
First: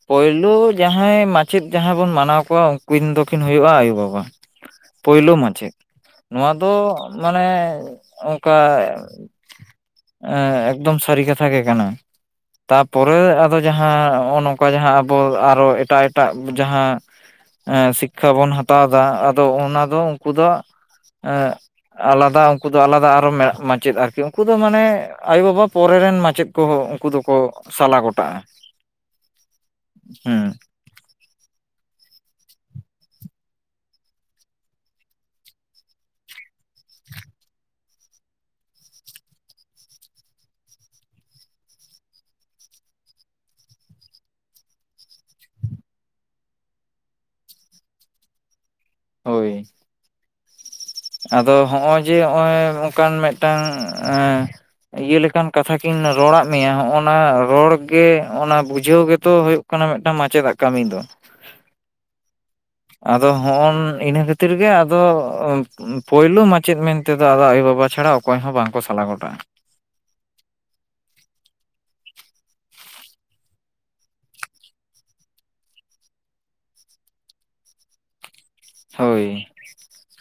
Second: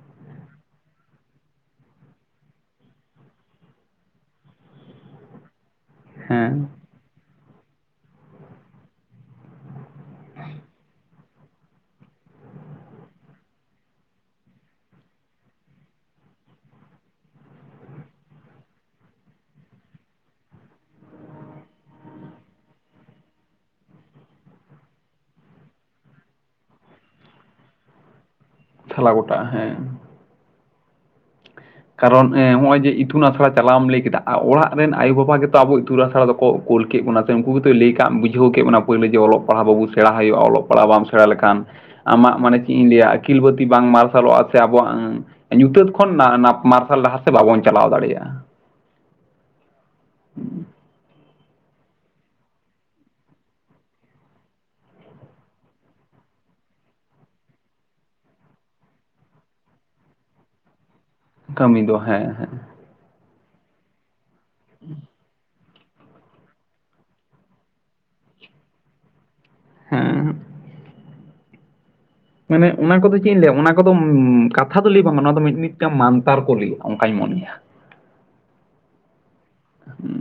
ᱯᱳᱭᱞᱳ ᱡᱟᱦᱟᱸᱭ ᱢᱟᱪᱮᱫ ᱡᱟᱦᱟᱸᱭ ᱵᱚᱱ ᱢᱟᱱᱟᱣ ᱠᱚᱣᱟ ᱩᱱᱠᱤᱱ ᱫᱚᱠᱤᱱ ᱦᱩᱭᱩᱜᱼᱟ ᱟᱭᱳ ᱵᱟᱵᱟ ᱯᱳᱭᱞᱳ ᱢᱟᱪᱮᱫ ᱱᱚᱣᱟ ᱦᱮᱸ ᱫᱚ ᱢᱟᱱᱮ ᱚᱱᱠᱟ ᱮᱸᱻ ᱮᱠᱫᱚᱢ ᱥᱟᱹᱨᱤ ᱠᱟᱛᱷᱟ ᱜᱮ ᱠᱟᱱᱟ ᱛᱟᱯᱚᱨᱮ ᱟᱫᱚ ᱡᱟᱦᱟᱸ ᱱᱚᱜᱼᱚᱭ ᱱᱚᱝᱠᱟ ᱡᱟᱦᱟᱸ ᱟᱵᱚ ᱟᱨᱦᱚ ᱮᱴᱟᱜ ᱮᱴᱟᱜ ᱡᱟᱦᱟᱸ ᱮᱸ ᱥᱤᱠᱷᱟ ᱵᱚᱱ ᱦᱟᱛᱟᱣ ᱫᱟ ᱟᱫᱚ ᱚᱱᱟ ᱫᱚ ᱩᱱᱠᱩ ᱫᱚ ᱮᱸ ᱟᱞᱟᱫᱟ ᱩᱱᱠᱩ ᱫᱚ ᱟᱞᱟᱫᱟ ᱟᱨᱦᱚ ᱢᱟᱪᱮᱫ ᱟᱠ ᱩᱱᱠᱩ ᱫᱚ ᱢᱟᱱᱮ ᱟᱭᱳ ᱵᱟᱵᱟ ᱯᱚᱨᱮ ᱨᱮᱱ ᱢᱟᱪᱮᱫ ᱠᱚᱦᱚᱸ ᱩᱱᱠᱩ ᱫᱚᱠᱚ ᱥᱟᱞᱟ ᱜᱚᱴᱟᱜᱼᱟ ᱪᱷᱟᱞᱟ ᱜᱚᱴᱟᱜᱼᱟ ᱦᱮᱸ ᱦᱩᱸ ᱠᱟᱨᱚᱱ ᱮᱸ ᱱᱚᱜᱼᱚᱭ ᱡᱮ ᱤᱛᱩᱱ ᱟᱥᱲᱟ ᱪᱟᱞᱟᱣ ᱮᱢ ᱞᱟᱹᱭ ᱠᱮᱫᱟ ᱚᱲᱟᱜ ᱨᱮᱱ ᱟᱭᱳᱼᱵᱟᱵᱟ ᱜᱮᱛᱚ ᱟᱵᱚ ᱤᱛᱩᱱ ᱟᱥᱲᱟ ᱫᱚᱠᱚ ᱠᱳᱞ ᱠᱮᱫ ᱵᱚᱱᱟ ᱛᱮ ᱩᱱᱠᱩ ᱜᱮᱛᱚᱭ ᱞᱟᱹᱭ ᱠᱟᱜ ᱵᱩᱡᱷᱟᱹᱣ ᱠᱮᱫ ᱵᱚᱱᱟ ᱯᱳᱭᱞᱳ ᱚᱞᱚᱜ ᱯᱟᱲᱦᱟᱣ ᱵᱟᱵᱩ ᱥᱮᱬᱟ ᱦᱩᱭᱩᱜᱼᱟ ᱚᱞᱚᱜ ᱯᱟᱲᱦᱟᱜ ᱵᱟᱢ ᱥᱮᱬᱟ ᱞᱮᱠᱷᱟᱱ ᱟᱢᱟᱜ ᱢᱟᱱᱮ ᱪᱮᱫ ᱤᱧ ᱞᱟᱹᱭᱟ ᱟᱹᱠᱤᱞ ᱵᱟᱹᱛᱤ ᱵᱟᱝ ᱢᱟᱨᱥᱟᱞᱚᱜᱼᱟ ᱥᱮ ᱟᱵᱚᱣᱟᱜ ᱧᱩᱛᱟᱹᱛ ᱠᱷᱚᱱ ᱱᱟ ᱱᱟᱯ ᱢᱟᱨᱥᱟᱞ ᱰᱟᱦᱟᱨ ᱛᱮ ᱵᱟᱵᱚᱱ ᱪᱟᱞᱟᱣ ᱫᱟᱲᱮᱭᱟᱜᱼᱟ ᱦᱳᱭ ᱟᱫᱚ ᱦᱚᱸᱜᱼᱚᱭ ᱡᱮ ᱦᱚᱸᱜᱼᱚᱭ ᱱᱚᱝᱠᱟᱱ ᱢᱤᱫᱴᱟᱝ ᱤᱭᱟᱹ ᱞᱮᱠᱟᱱ ᱠᱟᱛᱷᱟ ᱠᱤᱱ ᱨᱚᱲᱟᱫ ᱢᱮᱭᱟ ᱦᱚᱜᱼᱱᱟ ᱨᱚᱲ ᱜᱮ ᱚᱱᱟ ᱵᱩᱡᱷᱟᱹᱣ ᱜᱮᱛᱚ ᱦᱩᱭᱩᱜ ᱠᱟ ᱠᱟᱱᱟ ᱢᱤᱫᱴᱟᱝ ᱢᱟᱪᱮᱫᱟᱜ ᱠᱟᱹᱢᱤ ᱫᱚ ᱠᱟᱹᱢᱤ ᱫᱚ ᱦᱮᱸ ᱦᱮᱸ ᱟᱫᱚ ᱦᱚᱸᱜᱼᱚᱱ ᱤᱱᱟᱹ ᱠᱷᱟᱹᱛᱤᱨ ᱜᱮ ᱟᱫᱚ ᱯᱳᱭᱞᱳ ᱢᱟᱪᱮᱫ ᱢᱮᱱᱛᱮ ᱫᱚ ᱟᱫᱚ ᱟᱭᱳ ᱵᱟᱵᱟ ᱪᱷᱟᱲᱟ ᱚᱠᱚᱭᱦᱚ ᱵᱟᱝ ᱠᱚ ᱥᱟᱞᱟ ᱜᱚᱴᱟᱜᱼᱟ ᱦᱮᱸ ᱢᱟᱱᱮ ᱚᱱᱟ ᱠᱚᱫᱚ ᱪᱮᱫ ᱤᱧ ᱞᱟᱹᱭᱟ ᱚᱱᱟ ᱠᱚᱫᱚ ᱠᱟᱛᱷᱟ ᱫᱚ ᱞᱟᱹᱭ ᱵᱟᱝ ᱚᱱᱟ ᱫᱚ ᱢᱤᱫ ᱢᱤᱫᱴᱟᱝ ᱢᱟᱱᱛᱟᱨ ᱠᱚ ᱞᱟᱹᱭᱟ ᱚᱱᱠᱟᱧ ᱢᱚᱱᱮᱭᱟ ᱦᱳᱭ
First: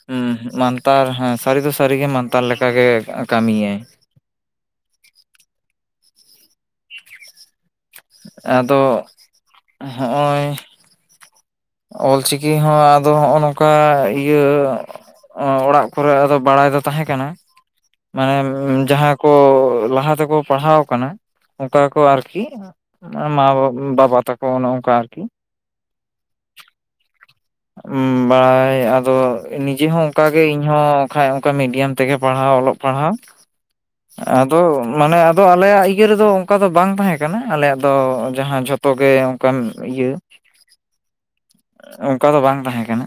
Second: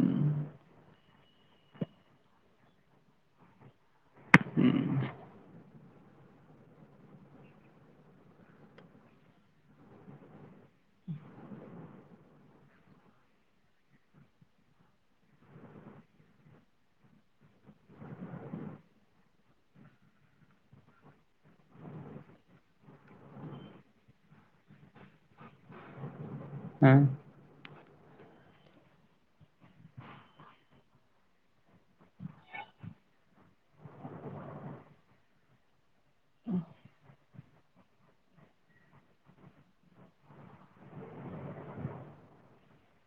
ᱦᱩᱸ ᱢᱟᱱᱛᱟᱨ ᱦᱮᱸ ᱥᱟᱹᱨᱤ ᱫᱚ ᱥᱟᱹᱨᱤ ᱜᱮ ᱢᱟᱱᱛᱟᱨ ᱞᱮᱠᱟ ᱜᱮ ᱠᱟᱹᱢᱤᱭᱟᱭ ᱦᱩᱸ ᱟᱫᱚ ᱦᱚᱸᱜᱼᱚᱭ ᱚᱞᱪᱤᱠᱤ ᱦᱚᱸ ᱟᱫᱚ ᱦᱚᱸᱜᱼᱚ ᱱᱚᱝᱠᱟ ᱤᱭᱟᱹ ᱚᱸ ᱚᱲᱟᱜ ᱠᱚᱨᱮ ᱟᱫᱚ ᱵᱟᱲᱟᱭ ᱫᱚ ᱛᱟᱦᱮᱸ ᱠᱟᱱᱟ ᱢᱟᱱᱮ ᱡᱟᱦᱟᱸ ᱠᱚ ᱞᱟᱦᱟ ᱛᱮᱠᱚ ᱯᱟᱲᱦᱟᱣ ᱠᱟᱱᱟ ᱚᱱᱠᱟ ᱠᱚ ᱟᱨᱠᱤ ᱢᱟ ᱵᱟᱵᱟ ᱛᱟᱠᱚ ᱚᱱᱮ ᱚᱱᱠᱟ ᱟᱨᱠᱤ ᱦᱮᱸ ᱵᱟᱲᱟᱭ ᱟᱫᱚ ᱱᱤᱡᱮ ᱦᱚᱸ ᱚᱱᱠᱟᱜᱮ ᱤᱧᱦᱚ ᱠᱷᱟᱡ ᱚᱱᱠᱟ ᱢᱤᱰᱤᱭᱟᱢ ᱛᱮᱜᱮ ᱯᱟᱲᱦᱟᱣ ᱚᱞᱚᱜ ᱯᱟᱲᱦᱟᱣ [unintelligible] ᱟᱫᱚ ᱢᱟᱱᱮ ᱟᱫᱚ ᱟᱞᱮᱭᱟᱜ ᱤᱠ ᱤᱭᱟᱹ ᱨᱮᱫᱚ ᱚᱱᱠᱟ ᱫᱚ ᱵᱟᱝ ᱛᱟᱦᱮᱸ ᱠᱟᱱᱟ ᱟᱞᱮᱭᱟᱜ ᱫᱚ ᱡᱟᱦᱟᱸ ᱡᱷᱚᱛᱚ ᱜᱮ ᱚᱱᱠᱟᱱ ᱤᱭᱟᱹ ᱚᱱᱠᱟ ᱫᱚ ᱵᱟᱝ ᱛᱟᱦᱮᱸ ᱠᱟᱱᱟ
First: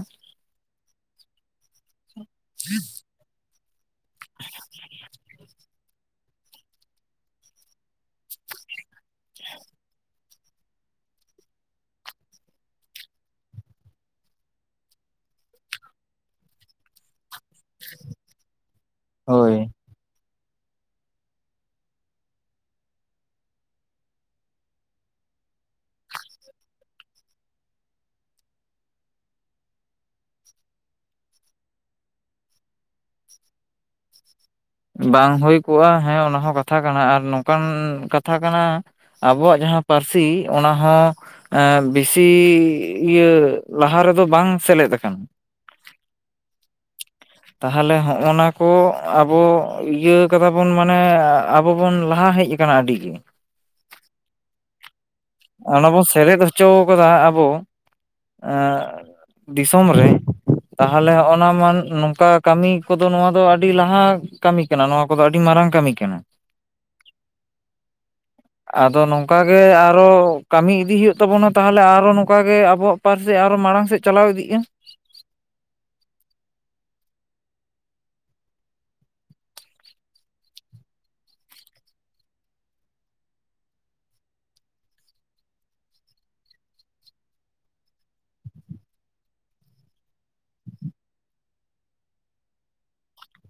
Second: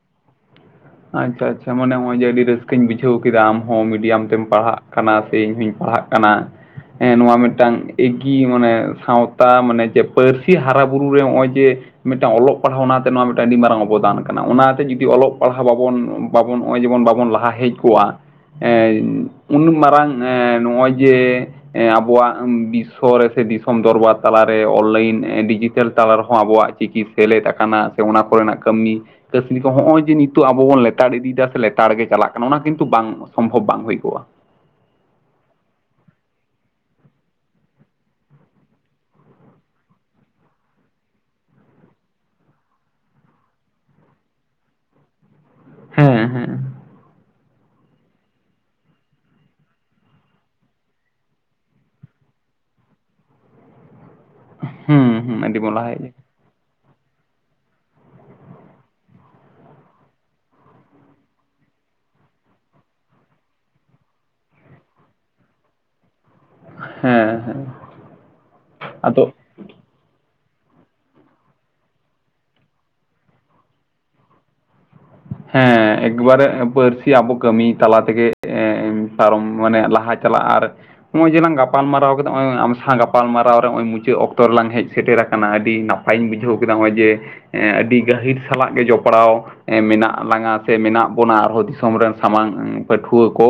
ᱟᱪᱪᱷᱟ ᱟᱪᱷᱟ ᱢᱟᱱᱮ ᱱᱚᱜ ᱚᱭ ᱡᱮ ᱟᱹᱰᱤ ᱨᱟᱹᱥᱠᱟᱹᱧ ᱵᱩᱡ ᱵᱩᱡᱷᱟᱹᱣ ᱠᱮᱫᱟᱢ ᱦᱚᱸ ᱢᱤᱰᱤᱭᱟᱢ ᱛᱮᱢ ᱯᱟᱲᱦᱟᱜ ᱠᱟᱱᱟ ᱥᱮ ᱤᱧ ᱦᱚᱧ ᱯᱟᱲᱦᱟᱜ ᱠᱟᱱᱟ ᱦᱮ ᱱᱚᱣᱟ ᱢᱤᱫᱴᱟᱝ ᱮᱜᱤ ᱢᱟᱱᱮ ᱥᱟᱶᱛᱟ ᱢᱟᱱᱮ ᱡᱮ ᱯᱟᱹᱨᱥᱤ ᱦᱟᱨᱟᱼᱵᱩᱨᱩ ᱨᱮ ᱱᱚᱜᱼᱚᱭ ᱡᱮ ᱢᱤᱫᱴᱟᱝ ᱚᱞᱚᱜ ᱯᱟᱲᱦᱟᱣ ᱚᱱᱟᱛᱮ ᱱᱚᱣᱟ ᱢᱤᱫᱴᱟᱝ ᱟᱹᱰᱤ ᱢᱟᱨᱟᱝ ᱚᱵᱚᱫᱟᱱ ᱠᱟᱱᱟ ᱚᱱᱟᱛᱮ ᱡᱩᱫᱤ ᱚᱞᱚᱜ ᱯᱟᱲᱦᱟᱣ ᱵᱟᱵᱚᱱ ᱵᱟᱵᱚᱱ ᱱᱚᱜᱼᱚᱭ ᱡᱮᱢᱚᱱ ᱵᱟᱵᱚᱱ ᱞᱟᱦᱟ ᱦᱮᱡ ᱠᱚᱜᱼᱟ ᱩᱱ ᱦᱳᱭ ᱢᱟᱨᱟᱝ ᱦᱮᱸ ᱱᱚᱜᱼᱚᱭ ᱡᱮ, ᱟᱵᱚᱣᱟᱜ ᱵᱤᱥᱥᱚ ᱨᱮᱥ ᱫᱤᱥᱚᱢ ᱫᱚᱨᱵᱟᱨ ᱛᱟᱞᱟᱨᱮ ᱚᱱᱞᱟᱭᱤᱱ ᱰᱤᱡᱤᱴᱮᱞ ᱛᱟᱞᱟ ᱨᱮᱦᱚᱸ ᱟᱵᱚᱣᱟᱜ ᱪᱤᱠᱤ ᱥᱮᱞᱮᱫ ᱟᱠᱟᱱᱟ ᱥᱮ ᱚᱱᱟ ᱠᱚᱨᱮᱱᱟᱜ ᱠᱟᱹᱢᱤ ᱠᱟᱹᱥᱱᱤ ᱠᱚ ᱦᱚᱜᱼᱚᱭ ᱡᱮ ᱱᱤᱛᱩᱜ ᱟᱵᱚ ᱵᱚᱱ ᱞᱮᱛᱟᱲ ᱤᱫᱤᱭᱮᱫᱟ ᱥᱮ ᱞᱮᱛᱟᱲ ᱜᱮ ᱪᱟᱞᱟᱜ ᱠᱟᱱᱟ ᱚᱱᱟ ᱠᱤᱱᱛᱩ ᱵᱟᱝ ᱥᱚᱢᱵᱷᱚᱵ ᱵᱟᱝ ᱦᱩᱭ ᱠᱚᱜᱼᱟ᱾ ᱵᱟᱝ ᱦᱩᱭ ᱠᱚᱜᱼᱟ ᱦᱮᱸ ᱚᱱᱟ ᱦᱚᱸ ᱠᱟᱛᱷᱟ ᱠᱟᱱᱟ ᱟᱨ ᱱᱚᱝᱠᱟᱱ ᱠᱟᱛᱷᱟ ᱠᱟᱱᱟ᱾ ᱟᱵᱚᱣᱟᱜ ᱡᱟᱦᱟᱸ ᱯᱟᱹᱨᱥᱤ ᱚᱱᱟ ᱦᱚᱸ ᱮ ᱵᱮᱥᱤ ᱤᱭᱟᱹ ᱞᱟᱦᱟ ᱨᱮᱫᱚ ᱵᱟᱝ ᱥᱮᱞᱮᱫ ᱟᱠᱟᱱᱟ᱾ ᱦᱮᱸ ᱦᱮᱸ᱾ ᱛᱟᱦᱚᱞᱮ ᱦᱚᱜ-ᱱᱟ ᱠᱚ ᱟᱵᱚ ᱤᱭᱟᱹ ᱟᱫᱟ ᱵᱚᱱ ᱢᱟᱱᱮ ᱟᱵᱚ ᱵᱚᱱ ᱞᱟᱦᱟ ᱦᱮᱡ ᱟᱠᱟᱱᱟ᱾ ᱠᱟᱱᱟ ᱟᱹᱰᱤ ᱜᱮ᱾ ᱦᱩᱸ ᱦᱩᱸ ᱟᱹᱰᱤ ᱚᱱᱟ ᱞᱟᱦᱟ ᱵᱚᱱ ᱦᱮᱡ ᱥᱮᱞᱮᱫ ᱦᱚᱪᱚ ᱠᱟᱫᱟ ᱟᱵᱚ ᱮᱸᱜ, ᱫᱤᱥᱚᱢ ᱨᱮ ᱛᱟᱦᱚᱞᱮ ᱦᱚᱜᱱᱟ ᱱᱚᱝᱠᱟ ᱠᱟᱹᱢᱤ ᱠᱚᱫᱚ ᱱᱚᱣᱟ ᱫᱚ ᱟᱹᱰᱤ ᱞᱟᱦᱟ᱾ ᱠᱟᱹᱢᱤ ᱠᱟᱱᱟ ᱱᱚᱣᱟ ᱠᱚᱫᱚ ᱟᱹᱰᱤ ᱢᱟᱨᱟᱝ ᱠᱟᱹᱢᱤ ᱠᱟᱱᱟ᱾ ᱦᱮᱸ ᱦᱮᱸ ᱟᱫᱚ ᱱᱚᱝᱠᱟ ᱜᱮ ᱟᱨᱚ᱾ ᱠᱟᱹᱢᱤ ᱤᱫᱤ ᱦᱩᱭᱩᱜ ᱛᱟᱵᱚᱱᱟ ᱛᱟᱦᱚᱞᱮ ᱟᱨᱚ ᱱᱚᱝᱠᱟ ᱜᱮ ᱟᱵᱚᱣᱟᱜ ᱯᱟᱹᱨᱥᱤ ᱟᱨᱚ ᱢᱟᱲᱟᱝ ᱥᱮᱫ ᱪᱟᱞᱟᱣ ᱤᱫᱤᱜ-ᱟ᱾ ᱦᱮᱸ᱾ ᱮᱠᱵᱟᱨᱮ ᱯᱟᱹᱨᱥᱤ ᱟᱵᱚ ᱠᱟᱹᱢᱤ ᱛᱟᱞᱟ ᱛᱮᱜᱮ ᱯᱟᱨᱚᱢ ᱢᱟᱱᱮ ᱞᱟᱦᱟ ᱪᱟᱞᱟᱜ ᱟᱨ, ᱱᱚᱜᱼᱚᱭ ᱡᱮᱞᱟᱝ ᱜᱟᱯᱟᱞᱢᱟᱨᱟᱣ ᱠᱮᱫᱟ ᱱᱚᱜᱼᱚᱭ ᱟᱢ ᱥᱟᱶ ᱜᱟᱯᱟᱞ ᱢᱟᱨᱟᱣ ᱨᱮ ᱱᱚᱜᱼᱚᱭ ᱢᱩᱪᱟᱹᱫ ᱚᱠᱛᱚ ᱨᱮᱞᱟᱝ ᱦᱮᱡ ᱥᱮᱴᱮᱨ ᱟᱠᱟᱱᱟ ᱟᱹᱰᱤ ᱱᱟᱯᱟᱭ, ᱱᱟᱯᱟᱭ ᱤᱧ ᱵᱩᱡᱷᱟᱹᱣ ᱠᱮᱫᱟ ᱱᱚᱜᱼᱚᱭ ᱡᱮ ᱟᱹᱰᱤ ᱜᱟᱹᱦᱤᱨ ᱥᱟᱞᱟᱜ ᱜᱮ ᱡᱚᱯᱲᱟᱣ ᱢᱮᱱᱟᱜᱼᱟ᱾ ᱞᱟᱝᱟ ᱥᱮ ᱢᱮᱱᱟᱜ ᱵᱚᱱᱟ ᱟᱨᱦᱚᱸ ᱫᱤᱥᱚᱢ ᱨᱮᱱ ᱥᱟᱢᱟᱝ ᱯᱟᱹᱴᱷᱩᱣᱟᱹ ᱠᱚ᱾